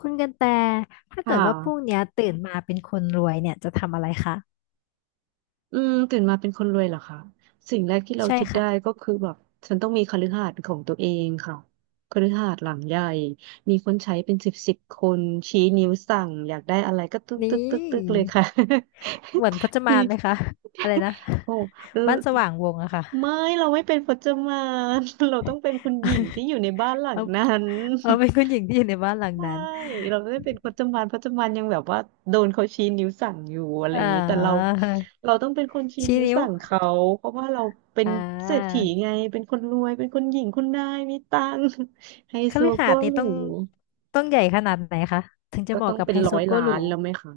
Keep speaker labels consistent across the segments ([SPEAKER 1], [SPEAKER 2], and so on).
[SPEAKER 1] คุณกันแต่ถ้า
[SPEAKER 2] ค่
[SPEAKER 1] เกิดว่าพรุ่ง
[SPEAKER 2] ะ
[SPEAKER 1] เนี้ยตื่นมาเป็นคนรวยเนี่ยจะทำอะไรคะ
[SPEAKER 2] ตื่นมาเป็นคนรวยเหรอคะสิ่งแรกที่เรา
[SPEAKER 1] ใช่
[SPEAKER 2] คิดได้
[SPEAKER 1] ค่ะ
[SPEAKER 2] ก็คือแบบฉันต้องมีคฤหาสน์ของตัวเองค่ะคฤหาสน์หลังใหญ่มีคนใช้เป็นสิบสิบคน ชี้นิ้วสั่งอยากได้อะไรก็ตึ๊กตึ๊
[SPEAKER 1] นี่
[SPEAKER 2] กตึ๊กตึ๊กเลยค่ะ
[SPEAKER 1] เหมือนพจ มา
[SPEAKER 2] นี่
[SPEAKER 1] นไหมคะอะไรนะ
[SPEAKER 2] โอ้
[SPEAKER 1] บ้านสว่างวงอะค่ะ
[SPEAKER 2] ไม่เราไม่เป็นพจมาน เราต้องเป็นคุณหญิงที่ อยู่ในบ้านหลัง
[SPEAKER 1] เอา
[SPEAKER 2] นั้น
[SPEAKER 1] เอาเป็นคุณหญิงที่อยู่ในบ้านหลัง
[SPEAKER 2] ใช่
[SPEAKER 1] นั้น
[SPEAKER 2] เราไม่ได้เป็นพจมานพจมานยังแบบว่าโดนเขาชี้นิ้วสั่งอยู่อะไรอ
[SPEAKER 1] เอ่
[SPEAKER 2] ย่างนี้แต่เรา
[SPEAKER 1] อ
[SPEAKER 2] เราต้องเป็นคนชี้
[SPEAKER 1] ชี้
[SPEAKER 2] นิ้ว
[SPEAKER 1] นิ้ว
[SPEAKER 2] สั่งเขาเพราะว่าเราเป็น
[SPEAKER 1] อ่
[SPEAKER 2] เศรษฐี
[SPEAKER 1] า
[SPEAKER 2] ไงเป็นคนรวยเป็นคนหญิงคุณนายมีตังค์ ไฮ
[SPEAKER 1] ค
[SPEAKER 2] โซ
[SPEAKER 1] ฤหา
[SPEAKER 2] โก็
[SPEAKER 1] สน์นี่
[SPEAKER 2] หรู
[SPEAKER 1] ต้องต้องใหญ่ขนาดไหนคะถึงจะ
[SPEAKER 2] ก็
[SPEAKER 1] เห
[SPEAKER 2] ต้
[SPEAKER 1] มาะ
[SPEAKER 2] อง
[SPEAKER 1] กับ
[SPEAKER 2] เป็น
[SPEAKER 1] ไฮ
[SPEAKER 2] ร้
[SPEAKER 1] โซ
[SPEAKER 2] อย
[SPEAKER 1] โก
[SPEAKER 2] ล้า
[SPEAKER 1] หรู
[SPEAKER 2] นแล้วไหมคะ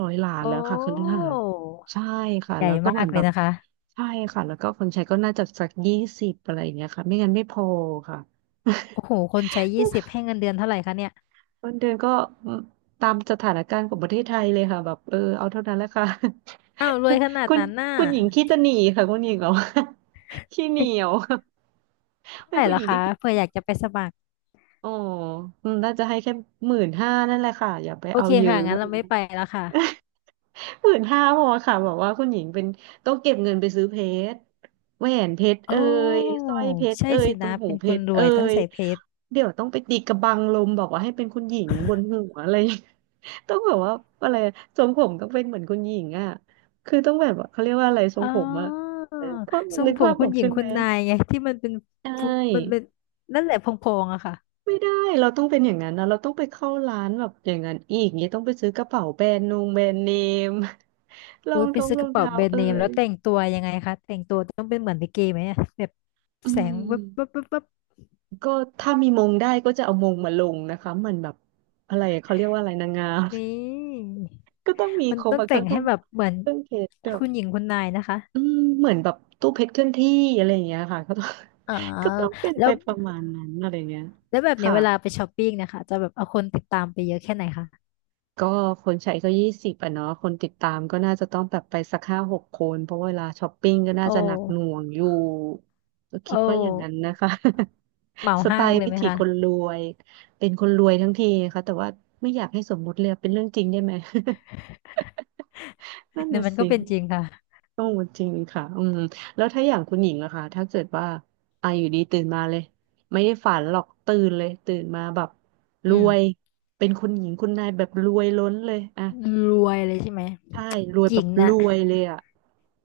[SPEAKER 2] ร้อยล้านแล้
[SPEAKER 1] โอ้
[SPEAKER 2] วค่ะคฤหาสน์ใช่ค่ะ
[SPEAKER 1] ใหญ่
[SPEAKER 2] แล้วก็เห
[SPEAKER 1] มา
[SPEAKER 2] มือ
[SPEAKER 1] ก
[SPEAKER 2] น
[SPEAKER 1] เล
[SPEAKER 2] แบ
[SPEAKER 1] ย
[SPEAKER 2] บ
[SPEAKER 1] นะคะ
[SPEAKER 2] ใช่ค่ะแล้วก็คนใช้ก็น่าจะสักยี่สิบอะไรอย่างเงี้ยค่ะไม่งั้นไม่พอค่ะ
[SPEAKER 1] โอ้โหคนใช้20ให้เงินเดือนเท่าไหร่คะเนี่ย
[SPEAKER 2] เงินเดือนก็มตามสถานการณ์ของประเทศไทยเลยค่ะแบบเออเอาเท่านั้นแหละค่ะ
[SPEAKER 1] อ้าวรวยขนา ด
[SPEAKER 2] คุณ
[SPEAKER 1] นั้นน่ะ
[SPEAKER 2] คุณหญิงขี้ตะหนีค่ะคุณหญิงเหรอ ขี้เหนียว
[SPEAKER 1] เท่า
[SPEAKER 2] ไม่
[SPEAKER 1] ไหร่
[SPEAKER 2] คุณ
[SPEAKER 1] เหร
[SPEAKER 2] ห
[SPEAKER 1] อ
[SPEAKER 2] ญิง
[SPEAKER 1] คะ
[SPEAKER 2] ที่ขี้
[SPEAKER 1] เผื่ออยากจะไปสมัคร
[SPEAKER 2] อ๋ออืมน่าจะให้แค่หมื่นห้านั่นแหละค่ะอย่าไป
[SPEAKER 1] โอ
[SPEAKER 2] เอา
[SPEAKER 1] เค
[SPEAKER 2] เย
[SPEAKER 1] ค่ะ
[SPEAKER 2] อะอะ
[SPEAKER 1] งั้
[SPEAKER 2] ไร
[SPEAKER 1] นเราไม่
[SPEAKER 2] เงี้ย
[SPEAKER 1] ไปแล้วค่ะ
[SPEAKER 2] หมื่นห้าพอค่ะบอกว่าคุณหญิงเป็นต้องเก็บเงินไปซื้อเพชรแหวนเพชรเอ่
[SPEAKER 1] โอ้
[SPEAKER 2] ยสร้อยเพชร
[SPEAKER 1] ใช่
[SPEAKER 2] เอ่ย
[SPEAKER 1] สิ
[SPEAKER 2] ตร
[SPEAKER 1] นะ
[SPEAKER 2] งหู
[SPEAKER 1] เป็น
[SPEAKER 2] เพ
[SPEAKER 1] คน
[SPEAKER 2] ชร
[SPEAKER 1] ร
[SPEAKER 2] เอ่
[SPEAKER 1] วยต้อง
[SPEAKER 2] ย
[SPEAKER 1] ใส่เพชร
[SPEAKER 2] เดี๋ยวต้องไปตีกระบังลมบอกว่าให้เป็นคุณหญิงบนหัวอะไร ต้องแบบว่าอะไรทรงผมต้องเป็นเหมือนคุณหญิงอ่ะคือต้องแบบว่าเขาเรียกว่าอะไรทรง
[SPEAKER 1] อ๋อ
[SPEAKER 2] ผมอ่ะเขา
[SPEAKER 1] ทร
[SPEAKER 2] นึ
[SPEAKER 1] ง
[SPEAKER 2] ก
[SPEAKER 1] ผม
[SPEAKER 2] ภาพ
[SPEAKER 1] คุ
[SPEAKER 2] ออ
[SPEAKER 1] ณ
[SPEAKER 2] ก
[SPEAKER 1] หญิ
[SPEAKER 2] ใช่
[SPEAKER 1] ง
[SPEAKER 2] ไห
[SPEAKER 1] คุ
[SPEAKER 2] ม
[SPEAKER 1] ณนายไงที่มันเป็น
[SPEAKER 2] ใช
[SPEAKER 1] ฟุมันเป็
[SPEAKER 2] ่
[SPEAKER 1] นนั่นแหละพองๆอะค่ะ
[SPEAKER 2] ไม่ได้เราต้องเป็นอย่างนั้นนะเราต้องไปเข้าร้านแบบอย่างนั้นอีกเนี่ยต้องไปซื้อกระเป๋าแบรนด์เนม รอ
[SPEAKER 1] อุ้ย
[SPEAKER 2] ง
[SPEAKER 1] ไป
[SPEAKER 2] ท้อง
[SPEAKER 1] ซื้อ
[SPEAKER 2] ร
[SPEAKER 1] ก
[SPEAKER 2] อง
[SPEAKER 1] ระเป๋า
[SPEAKER 2] เท้า
[SPEAKER 1] แบรนด์
[SPEAKER 2] เอ่
[SPEAKER 1] เนม
[SPEAKER 2] ย
[SPEAKER 1] แล้วแต่งตัวยังไงคะแต่งตัวต้องเป็นเหมือนลิเกไหมอะแบบ
[SPEAKER 2] อื
[SPEAKER 1] แสงวับวับ
[SPEAKER 2] ม
[SPEAKER 1] วับวับ
[SPEAKER 2] ก็ถ้ามีมงได้ก็จะเอามงมาลงนะคะมันแบบอะไรเขาเรียกว่าอะไรนางงาม
[SPEAKER 1] นี่
[SPEAKER 2] ก็ต้องมี
[SPEAKER 1] มัน
[SPEAKER 2] ครบ
[SPEAKER 1] ต้อง
[SPEAKER 2] อะค่ะ
[SPEAKER 1] แต่ง
[SPEAKER 2] เครื่
[SPEAKER 1] ให้
[SPEAKER 2] อง
[SPEAKER 1] แบบเหมือน
[SPEAKER 2] เครื่องเพชรแบ
[SPEAKER 1] คุณห
[SPEAKER 2] บ
[SPEAKER 1] ญิงคุณนายนะคะ
[SPEAKER 2] อืมเหมือนแบบตู้เพชรเคลื่อนที่อะไรอย่างเงี้ยค่ะก็ต้อง
[SPEAKER 1] อ๋อ
[SPEAKER 2] ก็ต้องเป็น
[SPEAKER 1] แล้
[SPEAKER 2] ไป
[SPEAKER 1] ว
[SPEAKER 2] ประมาณนั้นอะไรอย่างเงี้ย
[SPEAKER 1] แล้วแบบเนี้ย
[SPEAKER 2] ค่ะ
[SPEAKER 1] เวลาไปช้อปปิ้งนะคะจะแบบเอาคนติดตามไปเยอะแค่ไหนคะ
[SPEAKER 2] ก็คนใช้ก็20อ่ะเนาะคนติดตามก็น่าจะต้องแบบไปสัก5-6คนเพราะเวลาช้อปปิ้งก็น่า
[SPEAKER 1] โอ
[SPEAKER 2] จะหนักหน่
[SPEAKER 1] ้
[SPEAKER 2] วงอยู่ก็
[SPEAKER 1] โอ
[SPEAKER 2] คิดว่าอย่างนั้น
[SPEAKER 1] ้
[SPEAKER 2] นะคะ
[SPEAKER 1] เหมา
[SPEAKER 2] สไต
[SPEAKER 1] ห้าง
[SPEAKER 2] ล์
[SPEAKER 1] เลย
[SPEAKER 2] วิ
[SPEAKER 1] ไหม
[SPEAKER 2] ถีคน
[SPEAKER 1] คะ
[SPEAKER 2] รวยเป็นคนรวยทั้งทีนะคะแต่ว่าไม่อยากให้สมมุติเลยเป็นเรื่องจริงได้ไหม นั่น
[SPEAKER 1] เนี่ยว
[SPEAKER 2] น่ะ
[SPEAKER 1] มันก็
[SPEAKER 2] สิ
[SPEAKER 1] เป็นจริงค่ะ
[SPEAKER 2] ต้องจริงค่ะอืมแล้วถ้าอย่างคุณหญิงอะค่ะถ้าเกิดว่าอ่ะอยู่ดีตื่นมาเลยไม่ได้ฝันหรอกตื่นเลยตื่นมาแบบร
[SPEAKER 1] อื
[SPEAKER 2] วย
[SPEAKER 1] ม
[SPEAKER 2] เป็นคุณหญิงคุณนายแบบรวยล้นเลยอะ
[SPEAKER 1] รวยเลยใช่ไหม
[SPEAKER 2] ใช่รวย
[SPEAKER 1] ห
[SPEAKER 2] แบ
[SPEAKER 1] ญิ
[SPEAKER 2] บ
[SPEAKER 1] ง
[SPEAKER 2] ร
[SPEAKER 1] น่ะ
[SPEAKER 2] วยเลยอ่ะ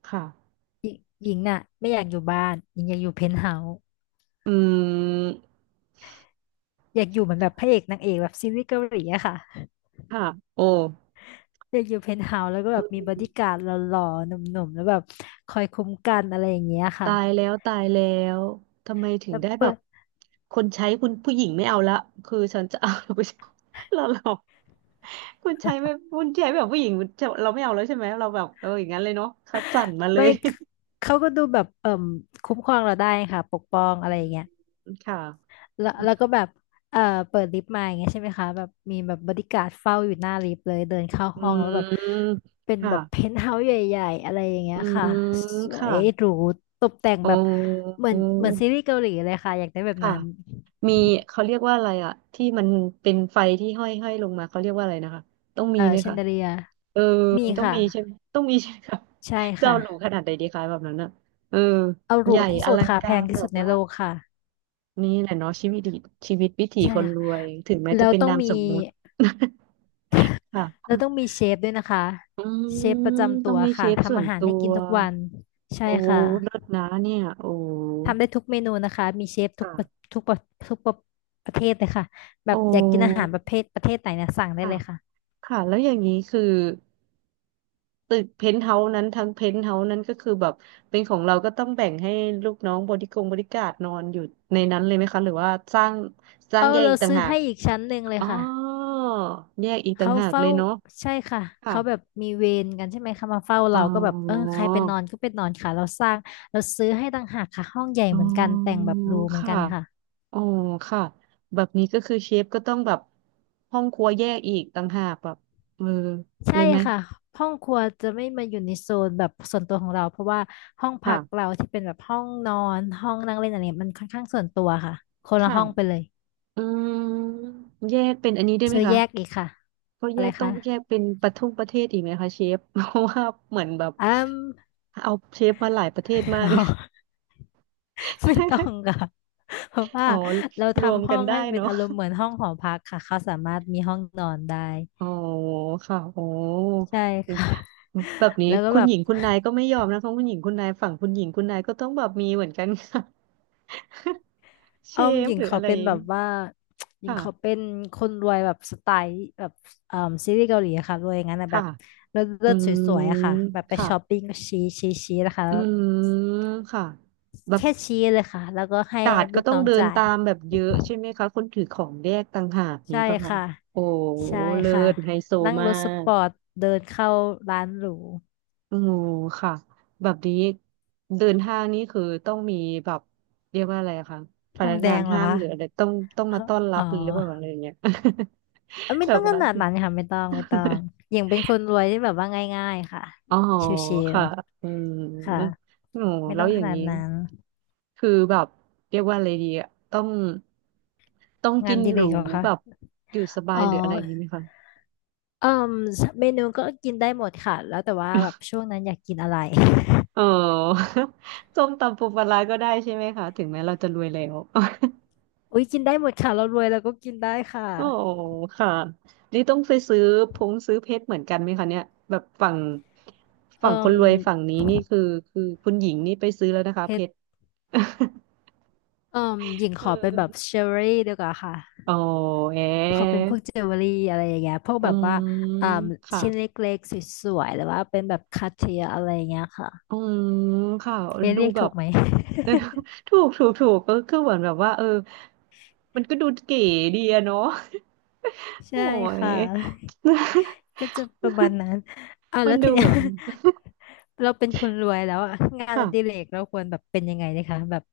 [SPEAKER 2] ค่ะ
[SPEAKER 1] หญิงหญิงน่ะไม่อยากอยู่บ้านหญิงอยากอยู่เพนท์เฮาส์
[SPEAKER 2] อืม
[SPEAKER 1] อยากอยู่เหมือนแบบพระเอกนางเอกแบบซีรีส์เกาหลีอะค่ะ
[SPEAKER 2] ค่ะโอ้
[SPEAKER 1] อยากอยู่เพนท์เฮาส์แล้วก็แบบมีบอดี้การ์ดหล่อๆหนุ่มๆแล้วแบบคอยคุ้มกันอะไรอย่างเงี้ยค่ะ
[SPEAKER 2] ตายแล้วตายแล้วทำไมถึง
[SPEAKER 1] แล้ว
[SPEAKER 2] ได้แบ
[SPEAKER 1] เปิ
[SPEAKER 2] บ
[SPEAKER 1] ด
[SPEAKER 2] คนใช้คุณผู้หญิงไม่เอาละคือฉันจะเอาผู้ชายเราคนใช้ ไม่คุณใช้แบบผู้หญิงเราไม่เอาแล้วใช่ไหมเราแบบเอออย่างนั้นเลยเนาะคัดสรรมาเล
[SPEAKER 1] ไม่
[SPEAKER 2] ย
[SPEAKER 1] เขาก็ดูแบบเอ่มคุ้มครองเราได้ค่ะปกป้อง อะ
[SPEAKER 2] อื
[SPEAKER 1] ไรอย่างเงี้ย
[SPEAKER 2] มค่ะ
[SPEAKER 1] แล้วแล้วก็แบบเอ่อเปิดลิฟต์มาอย่างเงี้ยใช่ไหมคะแบบมีแบบบอดี้การ์ดเฝ้าอยู่หน้าลิฟต์เลยเดินเข้า
[SPEAKER 2] อื
[SPEAKER 1] ห้องแล้วแบบ
[SPEAKER 2] ม
[SPEAKER 1] เป็น
[SPEAKER 2] ค่ะ
[SPEAKER 1] แบบเพนท์เฮาส์ใหญ่ๆอะไรอย่างเงี้
[SPEAKER 2] อื
[SPEAKER 1] ยค่ะ
[SPEAKER 2] ม
[SPEAKER 1] สว
[SPEAKER 2] ค่ะ
[SPEAKER 1] ยหรูตกแต่ง
[SPEAKER 2] อ๋อ
[SPEAKER 1] แบบเหมือนเหมือนซีรีส์เกาหลีเลยค่ะอยากได้แบบ
[SPEAKER 2] ค่ะ
[SPEAKER 1] นั้น
[SPEAKER 2] มีเขาเรียกว่าอะไรอะที่มันเป็นไฟที่ห้อยห้อยลงมาเขาเรียกว่าอะไรนะคะต้องมีไหม
[SPEAKER 1] แชน
[SPEAKER 2] คะ
[SPEAKER 1] เดเลีย
[SPEAKER 2] เออ
[SPEAKER 1] มี
[SPEAKER 2] ต้อง
[SPEAKER 1] ค่ะ
[SPEAKER 2] มีใช่ไหมต้องมีใช่ไหมคะ
[SPEAKER 1] ใช่
[SPEAKER 2] จะ
[SPEAKER 1] ค่ะ
[SPEAKER 2] เอาหรูขนาดไหนดีคะแบบนั้นอะเออ
[SPEAKER 1] เอาห
[SPEAKER 2] ให
[SPEAKER 1] รู
[SPEAKER 2] ญ่
[SPEAKER 1] ที่
[SPEAKER 2] อ
[SPEAKER 1] สุด
[SPEAKER 2] ลัง
[SPEAKER 1] ค่ะแพ
[SPEAKER 2] กา
[SPEAKER 1] ง
[SPEAKER 2] ร
[SPEAKER 1] ที่
[SPEAKER 2] แบ
[SPEAKER 1] สุด
[SPEAKER 2] บ
[SPEAKER 1] ใน
[SPEAKER 2] ว่า
[SPEAKER 1] โลกค่ะ
[SPEAKER 2] นี่แหละเนาะชีวิตดีชีวิตวิถี
[SPEAKER 1] ใช่
[SPEAKER 2] คน
[SPEAKER 1] ค่ะ
[SPEAKER 2] รวยถึงแม้
[SPEAKER 1] แล้
[SPEAKER 2] จะ
[SPEAKER 1] ว
[SPEAKER 2] เป็น
[SPEAKER 1] ต้อง
[SPEAKER 2] นาม
[SPEAKER 1] มี
[SPEAKER 2] สมมุติ ค่ะ
[SPEAKER 1] แล้วต้องมีเชฟด้วยนะคะ
[SPEAKER 2] อื
[SPEAKER 1] เชฟประ
[SPEAKER 2] ม
[SPEAKER 1] จำ
[SPEAKER 2] ต้อ
[SPEAKER 1] ตั
[SPEAKER 2] ง
[SPEAKER 1] ว
[SPEAKER 2] มีเช
[SPEAKER 1] ค่ะ
[SPEAKER 2] ฟส่
[SPEAKER 1] ทำ
[SPEAKER 2] วน
[SPEAKER 1] อาหาร
[SPEAKER 2] ตั
[SPEAKER 1] ให้
[SPEAKER 2] ว
[SPEAKER 1] กินทุกวันใช่
[SPEAKER 2] โอ้
[SPEAKER 1] ค่ะ
[SPEAKER 2] เลิศนะเนี่ยโอ้
[SPEAKER 1] ทำได้ทุกเมนูนะคะมีเชฟทุ
[SPEAKER 2] ค่ะ
[SPEAKER 1] กประทุกประทุกประประเทศเลยค่ะแบ
[SPEAKER 2] โอ้
[SPEAKER 1] บอยากกินอาหารประเภทประเทศไหนเนี่ยสั่งได้
[SPEAKER 2] ค่ะ
[SPEAKER 1] เลยค่ะ
[SPEAKER 2] ค่ะแล้วอย่างนี้คือ ตึกเพนท์เฮาส์นั้นทั้งเพนท์เฮาส์นั้นก็คือแบบเป็นของเราก็ต้องแบ่งให้ลูกน้องบริการนอนอยู่ในนั้นเลยไหมคะหรือว่าสร้าง
[SPEAKER 1] เอา
[SPEAKER 2] แยกอี
[SPEAKER 1] เรา
[SPEAKER 2] กต่าง
[SPEAKER 1] ซื้อ
[SPEAKER 2] หาก
[SPEAKER 1] ให้อีกชั้นหนึ่งเลย
[SPEAKER 2] อ๋อ
[SPEAKER 1] ค่ะ
[SPEAKER 2] แยกอีกต่าง
[SPEAKER 1] เขา
[SPEAKER 2] หากเล
[SPEAKER 1] เฝ้า
[SPEAKER 2] ยเนาะ
[SPEAKER 1] ใช่ค่ะ
[SPEAKER 2] ค่ะ
[SPEAKER 1] เขาแบบมีเวรกันใช่ไหมคะมาเฝ้า
[SPEAKER 2] อ๋
[SPEAKER 1] เราก็แบบเออ
[SPEAKER 2] อ
[SPEAKER 1] ใครไปนอนก็ไปนอนค่ะเราสร้างเราซื้อให้ต่างหากค่ะห้องใหญ่
[SPEAKER 2] อ๋
[SPEAKER 1] เหมือนกันแต่
[SPEAKER 2] อ
[SPEAKER 1] งแบบหรูเหมือน
[SPEAKER 2] ค่ะ
[SPEAKER 1] กันค่ะ
[SPEAKER 2] อ๋อค่ะแบบนี้ก็คือเชฟก็ต้องแบบห้องครัวแยกอีกต่างหากแบบเออเล
[SPEAKER 1] ใช่
[SPEAKER 2] ยไหม
[SPEAKER 1] ค่ะห้องครัวจะไม่มาอยู่ในโซนแบบส่วนตัวของเราเพราะว่าห้องพักเรา
[SPEAKER 2] ค่ะ
[SPEAKER 1] ที่เป็นแบบห้องนอนห้องนั่งเล่นอะไรเนี่ยมันค่อนข้างส่วนตัวค่ะคนละ
[SPEAKER 2] ค่ะ
[SPEAKER 1] ห้องไปเลย
[SPEAKER 2] อืมแยกเป็นอันนี้ได้ไหม
[SPEAKER 1] ซื้อ
[SPEAKER 2] คะ
[SPEAKER 1] แยกอีกค่ะ
[SPEAKER 2] ก็
[SPEAKER 1] อะ
[SPEAKER 2] แย
[SPEAKER 1] ไร
[SPEAKER 2] กต้อ
[SPEAKER 1] คะ
[SPEAKER 2] งแยกเป็นประเทศอีกไหมคะเชฟ เพราะว่าเหมือนแบบ
[SPEAKER 1] อืม
[SPEAKER 2] เอาเชฟมาหลายประเทศมาก
[SPEAKER 1] ไม่ต้อ งค่ะ เพราะว่า
[SPEAKER 2] อ๋อ
[SPEAKER 1] เรา
[SPEAKER 2] รวม
[SPEAKER 1] ทำห้
[SPEAKER 2] กั
[SPEAKER 1] อ
[SPEAKER 2] น
[SPEAKER 1] ง
[SPEAKER 2] ได้
[SPEAKER 1] ให้เป็น
[SPEAKER 2] เนาะ
[SPEAKER 1] อารมณ์เหมือนห้องหอพักค่ะเขาสามารถมีห้องนอนได้
[SPEAKER 2] อ๋อค่ะโอ้
[SPEAKER 1] ใช่ค่ะ
[SPEAKER 2] แบบ นี้
[SPEAKER 1] แล้วก็
[SPEAKER 2] คุ
[SPEAKER 1] แบ
[SPEAKER 2] ณ
[SPEAKER 1] บ
[SPEAKER 2] หญิงคุณนายก็ไม่ยอมนะคะคุณหญิงคุณนายฝั่งคุณหญิงคุณนายก็ต้องแบบมีเหมือนกันค่ะ เช
[SPEAKER 1] เออมห
[SPEAKER 2] ฟ
[SPEAKER 1] ญิง
[SPEAKER 2] หรือ
[SPEAKER 1] เขา
[SPEAKER 2] อะไร
[SPEAKER 1] เป็นแบบว่า หญิงเขา
[SPEAKER 2] ค่ะ
[SPEAKER 1] เป็นคนรวยแบบสไตล์แบบเอ่อซีรีส์เกาหลีอะค่ะรวยอย่างนั้นนะแบ
[SPEAKER 2] ค่ะ
[SPEAKER 1] บเลิศ
[SPEAKER 2] อื
[SPEAKER 1] เลิศสวยๆอะค่ะ
[SPEAKER 2] ม
[SPEAKER 1] แบบไป
[SPEAKER 2] ค่ะ
[SPEAKER 1] ช้อปปิ้งก็ชี้ชี้ชี้นะคะ
[SPEAKER 2] อืมค่ะแบบ
[SPEAKER 1] แค่ชี้เลยค่ะแล้วก็ให้
[SPEAKER 2] กาดก็
[SPEAKER 1] ลูก
[SPEAKER 2] ต้อง
[SPEAKER 1] น้อง
[SPEAKER 2] เดิน
[SPEAKER 1] จ่าย
[SPEAKER 2] ตามแบบเยอะใช่ไหมคะคนถือของแยกต่างหากนี้
[SPEAKER 1] ใช่
[SPEAKER 2] ปะคะ
[SPEAKER 1] ค่ะ
[SPEAKER 2] โอ้
[SPEAKER 1] ใช่
[SPEAKER 2] เลิ
[SPEAKER 1] ค่ะ
[SPEAKER 2] ศไฮโซ
[SPEAKER 1] นั่ง
[SPEAKER 2] มา
[SPEAKER 1] รถส
[SPEAKER 2] ก
[SPEAKER 1] ปอร์ตเดินเข้าร้านหรู
[SPEAKER 2] โอ้ค่ะแบบนี้เดินห้างนี่คือต้องมีแบบเรียกว่าอะไรอะคะพ
[SPEAKER 1] พร
[SPEAKER 2] นั
[SPEAKER 1] ม
[SPEAKER 2] ก
[SPEAKER 1] แด
[SPEAKER 2] งาน
[SPEAKER 1] งเหรอ
[SPEAKER 2] ห้าง
[SPEAKER 1] คะ
[SPEAKER 2] หรืออะไรต้องมาต้อนรั
[SPEAKER 1] อ๋
[SPEAKER 2] บ
[SPEAKER 1] อ
[SPEAKER 2] หรือเปล่าอะไรอย่างเงี้ย
[SPEAKER 1] เอ้ย ไม่
[SPEAKER 2] แบ
[SPEAKER 1] ต้
[SPEAKER 2] บ
[SPEAKER 1] องข
[SPEAKER 2] ว่า
[SPEAKER 1] นาดนั้นค่ะไม่ต้องไม่ต้องอย่างเป็นคนรวยที่แบบว่าง่ายๆค่ะ
[SPEAKER 2] อ๋อ
[SPEAKER 1] ชิว
[SPEAKER 2] ค่ะอืม
[SPEAKER 1] ๆค่ะ
[SPEAKER 2] โอ้
[SPEAKER 1] ไม่
[SPEAKER 2] แล้
[SPEAKER 1] ต้อ
[SPEAKER 2] ว
[SPEAKER 1] ง
[SPEAKER 2] อ
[SPEAKER 1] ข
[SPEAKER 2] ย่าง
[SPEAKER 1] นาด
[SPEAKER 2] นี้
[SPEAKER 1] นั้น
[SPEAKER 2] คือแบบเรียกว่าอะไรดีอะต้อง
[SPEAKER 1] งา
[SPEAKER 2] กิ
[SPEAKER 1] น
[SPEAKER 2] น
[SPEAKER 1] อดีเล
[SPEAKER 2] ห
[SPEAKER 1] ก
[SPEAKER 2] รู
[SPEAKER 1] เหรอคะ
[SPEAKER 2] แบบอยู่สบา
[SPEAKER 1] อ๋
[SPEAKER 2] ย
[SPEAKER 1] อ
[SPEAKER 2] หรืออะไรอย่างนี้ไหมคะ
[SPEAKER 1] เอ่มเมนูก็กินได้หมดค่ะแล้วแต่ว่าแบบช่วงนั้นอยากกินอะไร
[SPEAKER 2] อ๋อ ส้มตำปูปลาร้าก็ได้ใช่ไหมคะถึงแม้เราจะรวยแล้ว
[SPEAKER 1] อุ้ยกินได้หมดค่ะเรารวยเราก็กินได้ค่ะ
[SPEAKER 2] โอ้ค่ะนี่ต้องไปซื้อพงซื้อเพชรเหมือนกันไหมคะเนี่ยแบบฝั่ง
[SPEAKER 1] เอ่
[SPEAKER 2] ฝั่งคน
[SPEAKER 1] ม
[SPEAKER 2] รวยฝั่งนี้นี่คือคือคุณหญิงนี่ไปซื้อแล้วนะคะ
[SPEAKER 1] เผ็
[SPEAKER 2] เพ
[SPEAKER 1] ด
[SPEAKER 2] ชร
[SPEAKER 1] เอ่อห ญิงข
[SPEAKER 2] เอ
[SPEAKER 1] อเป็นแบบ
[SPEAKER 2] อ
[SPEAKER 1] เจว e รี่ดีกว่าค่ะ
[SPEAKER 2] อ๋อแห
[SPEAKER 1] ขอเป็น
[SPEAKER 2] ม
[SPEAKER 1] พวกเจว e รี่อะไรอย่างเงี้ยพวก
[SPEAKER 2] อื
[SPEAKER 1] แบบ
[SPEAKER 2] ม
[SPEAKER 1] ว่าอ่า
[SPEAKER 2] ค่ะ
[SPEAKER 1] ชิ้นเล็กๆสวยๆหรือว่าเป็นแบบคาเทียอะไรอย่างเงี้ยค่ะ
[SPEAKER 2] อืมค่ะ
[SPEAKER 1] เอะ
[SPEAKER 2] ดู
[SPEAKER 1] เรียก
[SPEAKER 2] แบ
[SPEAKER 1] ถู
[SPEAKER 2] บ
[SPEAKER 1] กไหม
[SPEAKER 2] ถูกถูกถูกก็คือเหมือนแบบว่าเออมันก็ดูเก๋ดีอะเนาะ โอ้
[SPEAKER 1] ใช่
[SPEAKER 2] ย
[SPEAKER 1] ค่ะก็ จะประมาณนั้น
[SPEAKER 2] มั
[SPEAKER 1] แล้
[SPEAKER 2] น
[SPEAKER 1] วที
[SPEAKER 2] ดู
[SPEAKER 1] เนี้
[SPEAKER 2] แบ
[SPEAKER 1] ย
[SPEAKER 2] บ
[SPEAKER 1] เราเป็นคนรวยแล้วอะงานอดิเร
[SPEAKER 2] ค่ะ
[SPEAKER 1] กเราควรแบบเป็นยังไงดีคะแบบ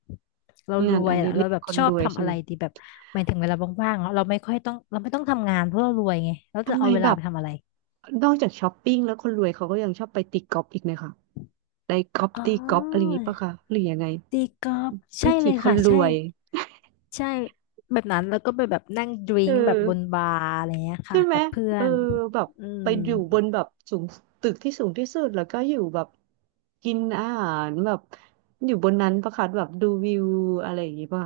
[SPEAKER 1] เราร
[SPEAKER 2] งาน
[SPEAKER 1] ว
[SPEAKER 2] อ
[SPEAKER 1] ย
[SPEAKER 2] ดิ
[SPEAKER 1] ละ
[SPEAKER 2] เร
[SPEAKER 1] เรา
[SPEAKER 2] ก
[SPEAKER 1] แบบ
[SPEAKER 2] คน
[SPEAKER 1] ชอ
[SPEAKER 2] ร
[SPEAKER 1] บ
[SPEAKER 2] วย
[SPEAKER 1] ทำ
[SPEAKER 2] ใช่
[SPEAKER 1] อะ
[SPEAKER 2] ไหม
[SPEAKER 1] ไรดีแบบหมายถึงเวลาว่างๆเนอะเราไม่ค่อยต้องเราไม่ต้องทำงานเพราะเรารวยไงเราจะ
[SPEAKER 2] ทำไม
[SPEAKER 1] เอาเว
[SPEAKER 2] แบ
[SPEAKER 1] ลาไป
[SPEAKER 2] บ
[SPEAKER 1] ทำอะไร
[SPEAKER 2] นอกจากช้อปปิ้งแล้วคนรวยเขาก็ยังชอบไปตีกอล์ฟอีกเลยค่ะไปกอล์ฟ
[SPEAKER 1] อ๋
[SPEAKER 2] ตีกอล์ฟอะไรอย่าง
[SPEAKER 1] อ
[SPEAKER 2] งี้ปะคะหรือยังไง
[SPEAKER 1] ตีกอล์ฟ
[SPEAKER 2] วิ
[SPEAKER 1] ใช่เล
[SPEAKER 2] ถี
[SPEAKER 1] ย
[SPEAKER 2] คน
[SPEAKER 1] ค่ะ
[SPEAKER 2] ร
[SPEAKER 1] ใช่
[SPEAKER 2] วย
[SPEAKER 1] ใช่แบบนั้นแล้วก็ไปแบบนั่งดริ
[SPEAKER 2] เออ
[SPEAKER 1] งก์แบบบนบาร์อะไรเงี้ย
[SPEAKER 2] ใช่
[SPEAKER 1] ค่ะ
[SPEAKER 2] ไหม
[SPEAKER 1] กับเพื่อ
[SPEAKER 2] เออ
[SPEAKER 1] น
[SPEAKER 2] แบบ
[SPEAKER 1] อืม
[SPEAKER 2] ไปอยู่บนแบบสูงตึกที่สูงที่สุดแล้วก็อยู่แบบกินอาหารแบบอยู่บนนั้นประคัดแบบดูวิวอะไรอย่างงี้ป่ะ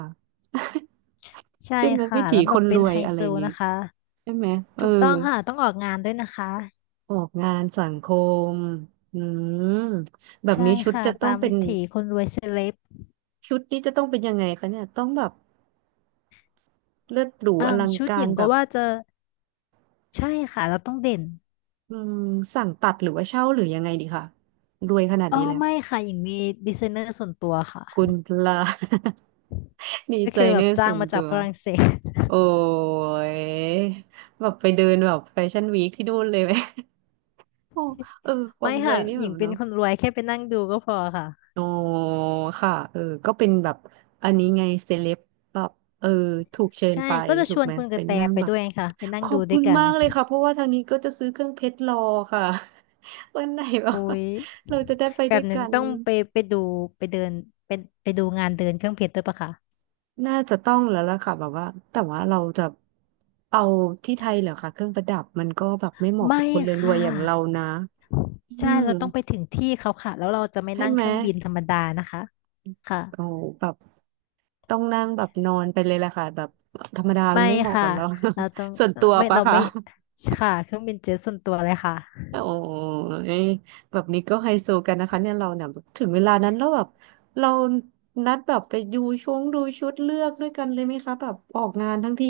[SPEAKER 1] ใช่
[SPEAKER 2] ใช่ไหม
[SPEAKER 1] ค่ะ
[SPEAKER 2] วิถี
[SPEAKER 1] แล้ว
[SPEAKER 2] ค
[SPEAKER 1] แบบ
[SPEAKER 2] นร
[SPEAKER 1] เป็น
[SPEAKER 2] วย
[SPEAKER 1] ไฮ
[SPEAKER 2] อะไร
[SPEAKER 1] โซ
[SPEAKER 2] อย่างงี้
[SPEAKER 1] นะคะ
[SPEAKER 2] ใช่ไหมเออ
[SPEAKER 1] ถูกต้องค่ะต้องออกงานด้วยนะคะ
[SPEAKER 2] ออกงานสังคมอืมแบบ
[SPEAKER 1] ใช่
[SPEAKER 2] นี้ชุด
[SPEAKER 1] ค่ะ
[SPEAKER 2] จะต้
[SPEAKER 1] ตา
[SPEAKER 2] อง
[SPEAKER 1] ม
[SPEAKER 2] เป็
[SPEAKER 1] วิ
[SPEAKER 2] น
[SPEAKER 1] ถีคนรวยเซเลบ
[SPEAKER 2] ชุดนี้จะต้องเป็นยังไงคะเนี่ยต้องแบบเลิศหรูอ
[SPEAKER 1] เอ่ม
[SPEAKER 2] ลัง
[SPEAKER 1] ชุดห
[SPEAKER 2] กา
[SPEAKER 1] ญิ
[SPEAKER 2] ร
[SPEAKER 1] ง
[SPEAKER 2] แบ
[SPEAKER 1] ก็
[SPEAKER 2] บ
[SPEAKER 1] ว่าจะใช่ค่ะเราต้องเด่น
[SPEAKER 2] อืมสั่งตัดหรือว่าเช่าหรือยังไงดีคะรวยขนาด
[SPEAKER 1] อ๋อ
[SPEAKER 2] นี้แล้ว
[SPEAKER 1] ไม่ค่ะหญิงมีดีไซเนอร์ส่วนตัวค่ะ
[SPEAKER 2] คุณพลา ดี
[SPEAKER 1] ก็
[SPEAKER 2] ไซ
[SPEAKER 1] คือแบ
[SPEAKER 2] เนอ
[SPEAKER 1] บ
[SPEAKER 2] ร์
[SPEAKER 1] จ้า
[SPEAKER 2] ส่
[SPEAKER 1] ง
[SPEAKER 2] วน
[SPEAKER 1] มา
[SPEAKER 2] ตั
[SPEAKER 1] จาก
[SPEAKER 2] ว
[SPEAKER 1] ฝรั่งเศส
[SPEAKER 2] โอ้ยแบบไปเดินแบบแฟชั่นวีคที่นู่นเลยไหม โอ้เออควา
[SPEAKER 1] ไม่
[SPEAKER 2] มรว
[SPEAKER 1] ค่ะ
[SPEAKER 2] ยนี่
[SPEAKER 1] ห
[SPEAKER 2] แบ
[SPEAKER 1] ญิง
[SPEAKER 2] บ
[SPEAKER 1] เป็น
[SPEAKER 2] เนาะ
[SPEAKER 1] คนรวยแค่ไปนั่งดูก็พอค่ะ
[SPEAKER 2] โอ้ค่ะเออก็เป็นแบบอันนี้ไงเซเลบแบบเออถูกเชิญ
[SPEAKER 1] ใช่
[SPEAKER 2] ไป
[SPEAKER 1] ก็จะ
[SPEAKER 2] ถู
[SPEAKER 1] ช
[SPEAKER 2] ก
[SPEAKER 1] วน
[SPEAKER 2] ไหม
[SPEAKER 1] คุณก
[SPEAKER 2] เป็
[SPEAKER 1] ระ
[SPEAKER 2] น
[SPEAKER 1] แต
[SPEAKER 2] นั่ง
[SPEAKER 1] ไป
[SPEAKER 2] แบบ
[SPEAKER 1] ด้วยค่ะไปนั่
[SPEAKER 2] ข
[SPEAKER 1] ง
[SPEAKER 2] อ
[SPEAKER 1] ดู
[SPEAKER 2] บ
[SPEAKER 1] ด้
[SPEAKER 2] คุ
[SPEAKER 1] วย
[SPEAKER 2] ณ
[SPEAKER 1] กัน
[SPEAKER 2] มากเลยค่ะเพราะว่าทางนี้ก็จะซื้อเครื่องเพชรรอค่ะ วันไหนแบบ
[SPEAKER 1] โอ้
[SPEAKER 2] ว่า
[SPEAKER 1] ย
[SPEAKER 2] เราจะได้ไป
[SPEAKER 1] แบ
[SPEAKER 2] ด้ว
[SPEAKER 1] บ
[SPEAKER 2] ย
[SPEAKER 1] หนึ่ง
[SPEAKER 2] กัน
[SPEAKER 1] ต้องไปไปดูไปเดินไปไปดูงานเดินเครื่องเพชรด้วยปะคะ
[SPEAKER 2] น่าจะต้องแล้วล่ะค่ะแบบว่าแต่ว่าเราจะเอาที่ไทยเหรอคะเครื่องประดับมันก็แบบไม่เหมาะ
[SPEAKER 1] ไม่
[SPEAKER 2] กับคนรวย
[SPEAKER 1] ค่ะ
[SPEAKER 2] ๆอย่างเรานะอื
[SPEAKER 1] ใช่
[SPEAKER 2] ม
[SPEAKER 1] เราต้องไปถึงที่เขาค่ะแล้วเราจะไม่
[SPEAKER 2] ใช่
[SPEAKER 1] นั่ง
[SPEAKER 2] ไห
[SPEAKER 1] เค
[SPEAKER 2] ม
[SPEAKER 1] รื่องบินธรรมดานะคะค่ะ
[SPEAKER 2] โอ้แบบต้องนั่งแบบนอนไปเลยล่ะค่ะแบบธรรมดามั
[SPEAKER 1] ไม่
[SPEAKER 2] นไม่เหมาะ
[SPEAKER 1] ค่ะ
[SPEAKER 2] กับเรา
[SPEAKER 1] เราต้อง
[SPEAKER 2] ส่วน
[SPEAKER 1] เอ่อ
[SPEAKER 2] ตัว
[SPEAKER 1] ไม่
[SPEAKER 2] ปะ
[SPEAKER 1] เรา
[SPEAKER 2] คะ
[SPEAKER 1] ไม่ค่ะเครื่องบินเจ็ตส่วนตัวเลยค่ะ
[SPEAKER 2] โอ้ยแบบนี้ก็ไฮโซกันนะคะเนี่ยเราเนี่ยถึงเวลานั้นแล้วแบบเรานัดแบบไปดูช่วงดูชุดเลือกด้วยกันเลยไหมคะแบบออกงานทั้งที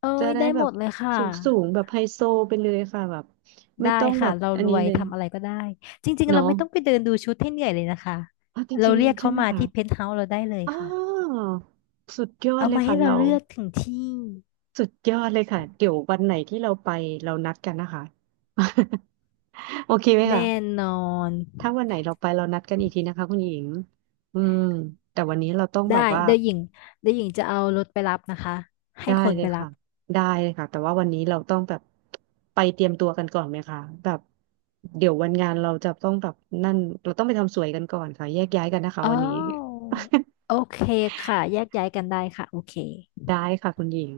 [SPEAKER 1] เอ้
[SPEAKER 2] จะ
[SPEAKER 1] ย
[SPEAKER 2] ได้
[SPEAKER 1] ได้
[SPEAKER 2] แบ
[SPEAKER 1] หม
[SPEAKER 2] บ
[SPEAKER 1] ดเลยค่ะ
[SPEAKER 2] สูงสูงแบบไฮโซไปเลยค่ะแบบไม่
[SPEAKER 1] ได้
[SPEAKER 2] ต้องแบ
[SPEAKER 1] ค่ะ
[SPEAKER 2] บ
[SPEAKER 1] เรา
[SPEAKER 2] อัน
[SPEAKER 1] ร
[SPEAKER 2] นี้
[SPEAKER 1] วย
[SPEAKER 2] เลย
[SPEAKER 1] ทำอะไรก็ได้จริงๆเรา
[SPEAKER 2] เนาะ
[SPEAKER 1] ไม่ต้องไปเดินดูชุดให้เหนื่อยเลยนะคะ
[SPEAKER 2] อ่ะจ
[SPEAKER 1] เรา
[SPEAKER 2] ริง
[SPEAKER 1] เรียก
[SPEAKER 2] ๆใช่
[SPEAKER 1] เขา
[SPEAKER 2] ไหม
[SPEAKER 1] มา
[SPEAKER 2] คะ
[SPEAKER 1] ที่เพนท์เฮาส์เราได้เลย
[SPEAKER 2] อ้า
[SPEAKER 1] ค่ะ
[SPEAKER 2] วสุดยอด
[SPEAKER 1] เอา
[SPEAKER 2] เลย
[SPEAKER 1] มา
[SPEAKER 2] ค่ะ
[SPEAKER 1] ให้เรา
[SPEAKER 2] เรา
[SPEAKER 1] เลือกถึงที่
[SPEAKER 2] สุดยอดเลยค่ะเดี๋ยววันไหนที่เราไปเรานัดกันนะคะ โอเคไหมคะ
[SPEAKER 1] แน่นอน
[SPEAKER 2] ถ้าวันไหนเราไปเรานัดกันอีกทีนะคะคุณหญิงอืมแต่วันนี้เราต้องแบ
[SPEAKER 1] ได้
[SPEAKER 2] บว่า
[SPEAKER 1] เดี๋ยวหญิงเดี๋ยวหญิงจะเอารถไปรับนะคะให้
[SPEAKER 2] ได้
[SPEAKER 1] คน
[SPEAKER 2] เล
[SPEAKER 1] ไป
[SPEAKER 2] ย
[SPEAKER 1] รั
[SPEAKER 2] ค่ะ
[SPEAKER 1] บ
[SPEAKER 2] ได้เลยค่ะ แต่ว่าวันนี้เราต้องแบบไปเตรียมตัวกันก่อนไหมคะแบบเดี๋ยววันงานเราจะต้องแบบนั่นเราต้องไปทำสวยกันก่อนค่ะแยกย้ายกันนะคะ
[SPEAKER 1] อ๋อ
[SPEAKER 2] วันนี้
[SPEAKER 1] โอเคค่ะแยกย้ายกันได้ค่ะโอเค
[SPEAKER 2] ได้ค่ะคุณหญิง